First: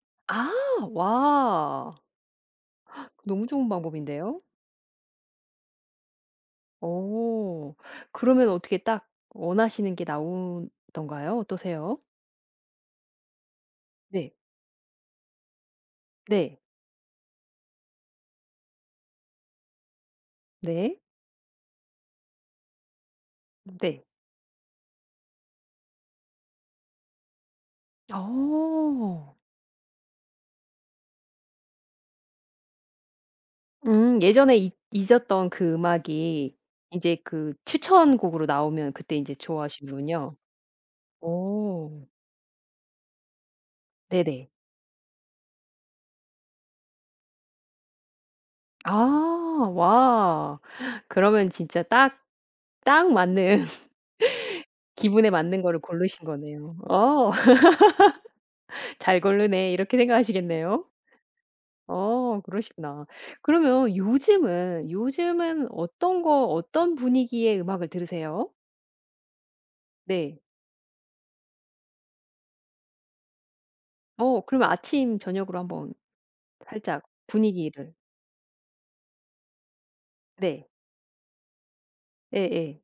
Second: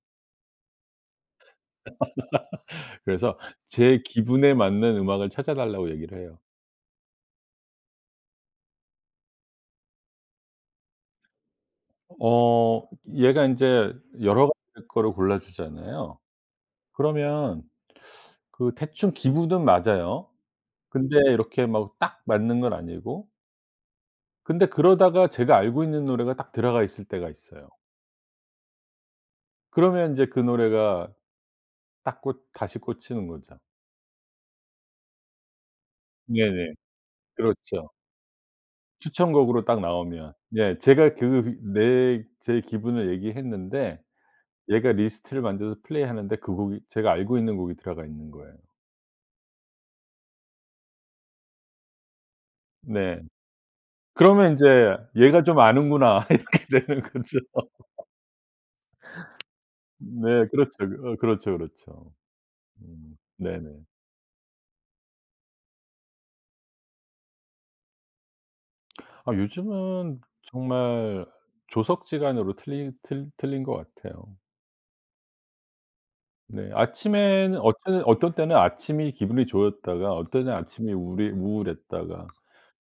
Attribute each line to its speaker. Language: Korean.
Speaker 1: 아. 와.
Speaker 2: 그래서
Speaker 1: 너무 좋은
Speaker 2: 제
Speaker 1: 방법인데요.
Speaker 2: 기분에 맞는 음악을 찾아 달라고 얘기를 해요.
Speaker 1: 오. 그러면 어떻게 딱 원하시는 게 나오던가요? 어떠세요?
Speaker 2: 어 얘가 인제
Speaker 1: 네.
Speaker 2: 여러 가지 거를 골라 주잖아요.
Speaker 1: 네.
Speaker 2: 그러면 그 대충 기분은 맞아요.
Speaker 1: 네.
Speaker 2: 근데 이렇게 막 딱 맞는 건 아니고.
Speaker 1: 음 네.
Speaker 2: 근데 그러다가 제가 알고 있는 노래가 딱 들어가 있을 때가 있어요.
Speaker 1: 어.
Speaker 2: 그러면 인제 그 노래가 딱 꽂 다시 꽂히는 거죠.
Speaker 1: 음 예전에 잊 잊었던 그 음악이
Speaker 2: 네네.
Speaker 1: 이제 그
Speaker 2: 그렇죠.
Speaker 1: 추천곡으로 나오면 그때 인제
Speaker 2: 추천곡으로 딱 나오면
Speaker 1: 좋아하시는군요.
Speaker 2: 예 제가 그
Speaker 1: 어.
Speaker 2: 내 제 기분을 얘기했는데
Speaker 1: 네네.
Speaker 2: 얘가 리스트를 만들어서 플레이 하는데 그 곡이 제가 알고 있는 곡이 들어가 있는 거예요.
Speaker 1: 아. 와 그러면 진짜 딱, 딱
Speaker 2: 네.
Speaker 1: 맞는
Speaker 2: 그러면 인제
Speaker 1: 기분에
Speaker 2: '얘가 좀
Speaker 1: 맞는 거를 고르신
Speaker 2: 아는구나.' 이렇게
Speaker 1: 거네요.
Speaker 2: 되는
Speaker 1: 어
Speaker 2: 거죠.
Speaker 1: '잘 고르네.' 이렇게
Speaker 2: 네.
Speaker 1: 생각하시겠네요?
Speaker 2: 그렇죠. 그 어 그렇죠, 그렇죠.
Speaker 1: 어 그러시구나.
Speaker 2: 음 네네.
Speaker 1: 그러면 요즘은, 요즘은 어떤 거, 어떤 분위기의 음악을 들으세요?
Speaker 2: 아 요즘은
Speaker 1: 네.
Speaker 2: 정말 조석지간으로 틀리 틀 틀린 것 같아요.
Speaker 1: 어 그러면 아침 저녁으로 한번
Speaker 2: 네.
Speaker 1: 살짝
Speaker 2: 아침에는
Speaker 1: 분위기를.
Speaker 2: 어째 어떤 때는 아침이 기분이 좋았다가 어떤 때는
Speaker 1: 네.
Speaker 2: 아침이 우리 우울했다가.
Speaker 1: 예예.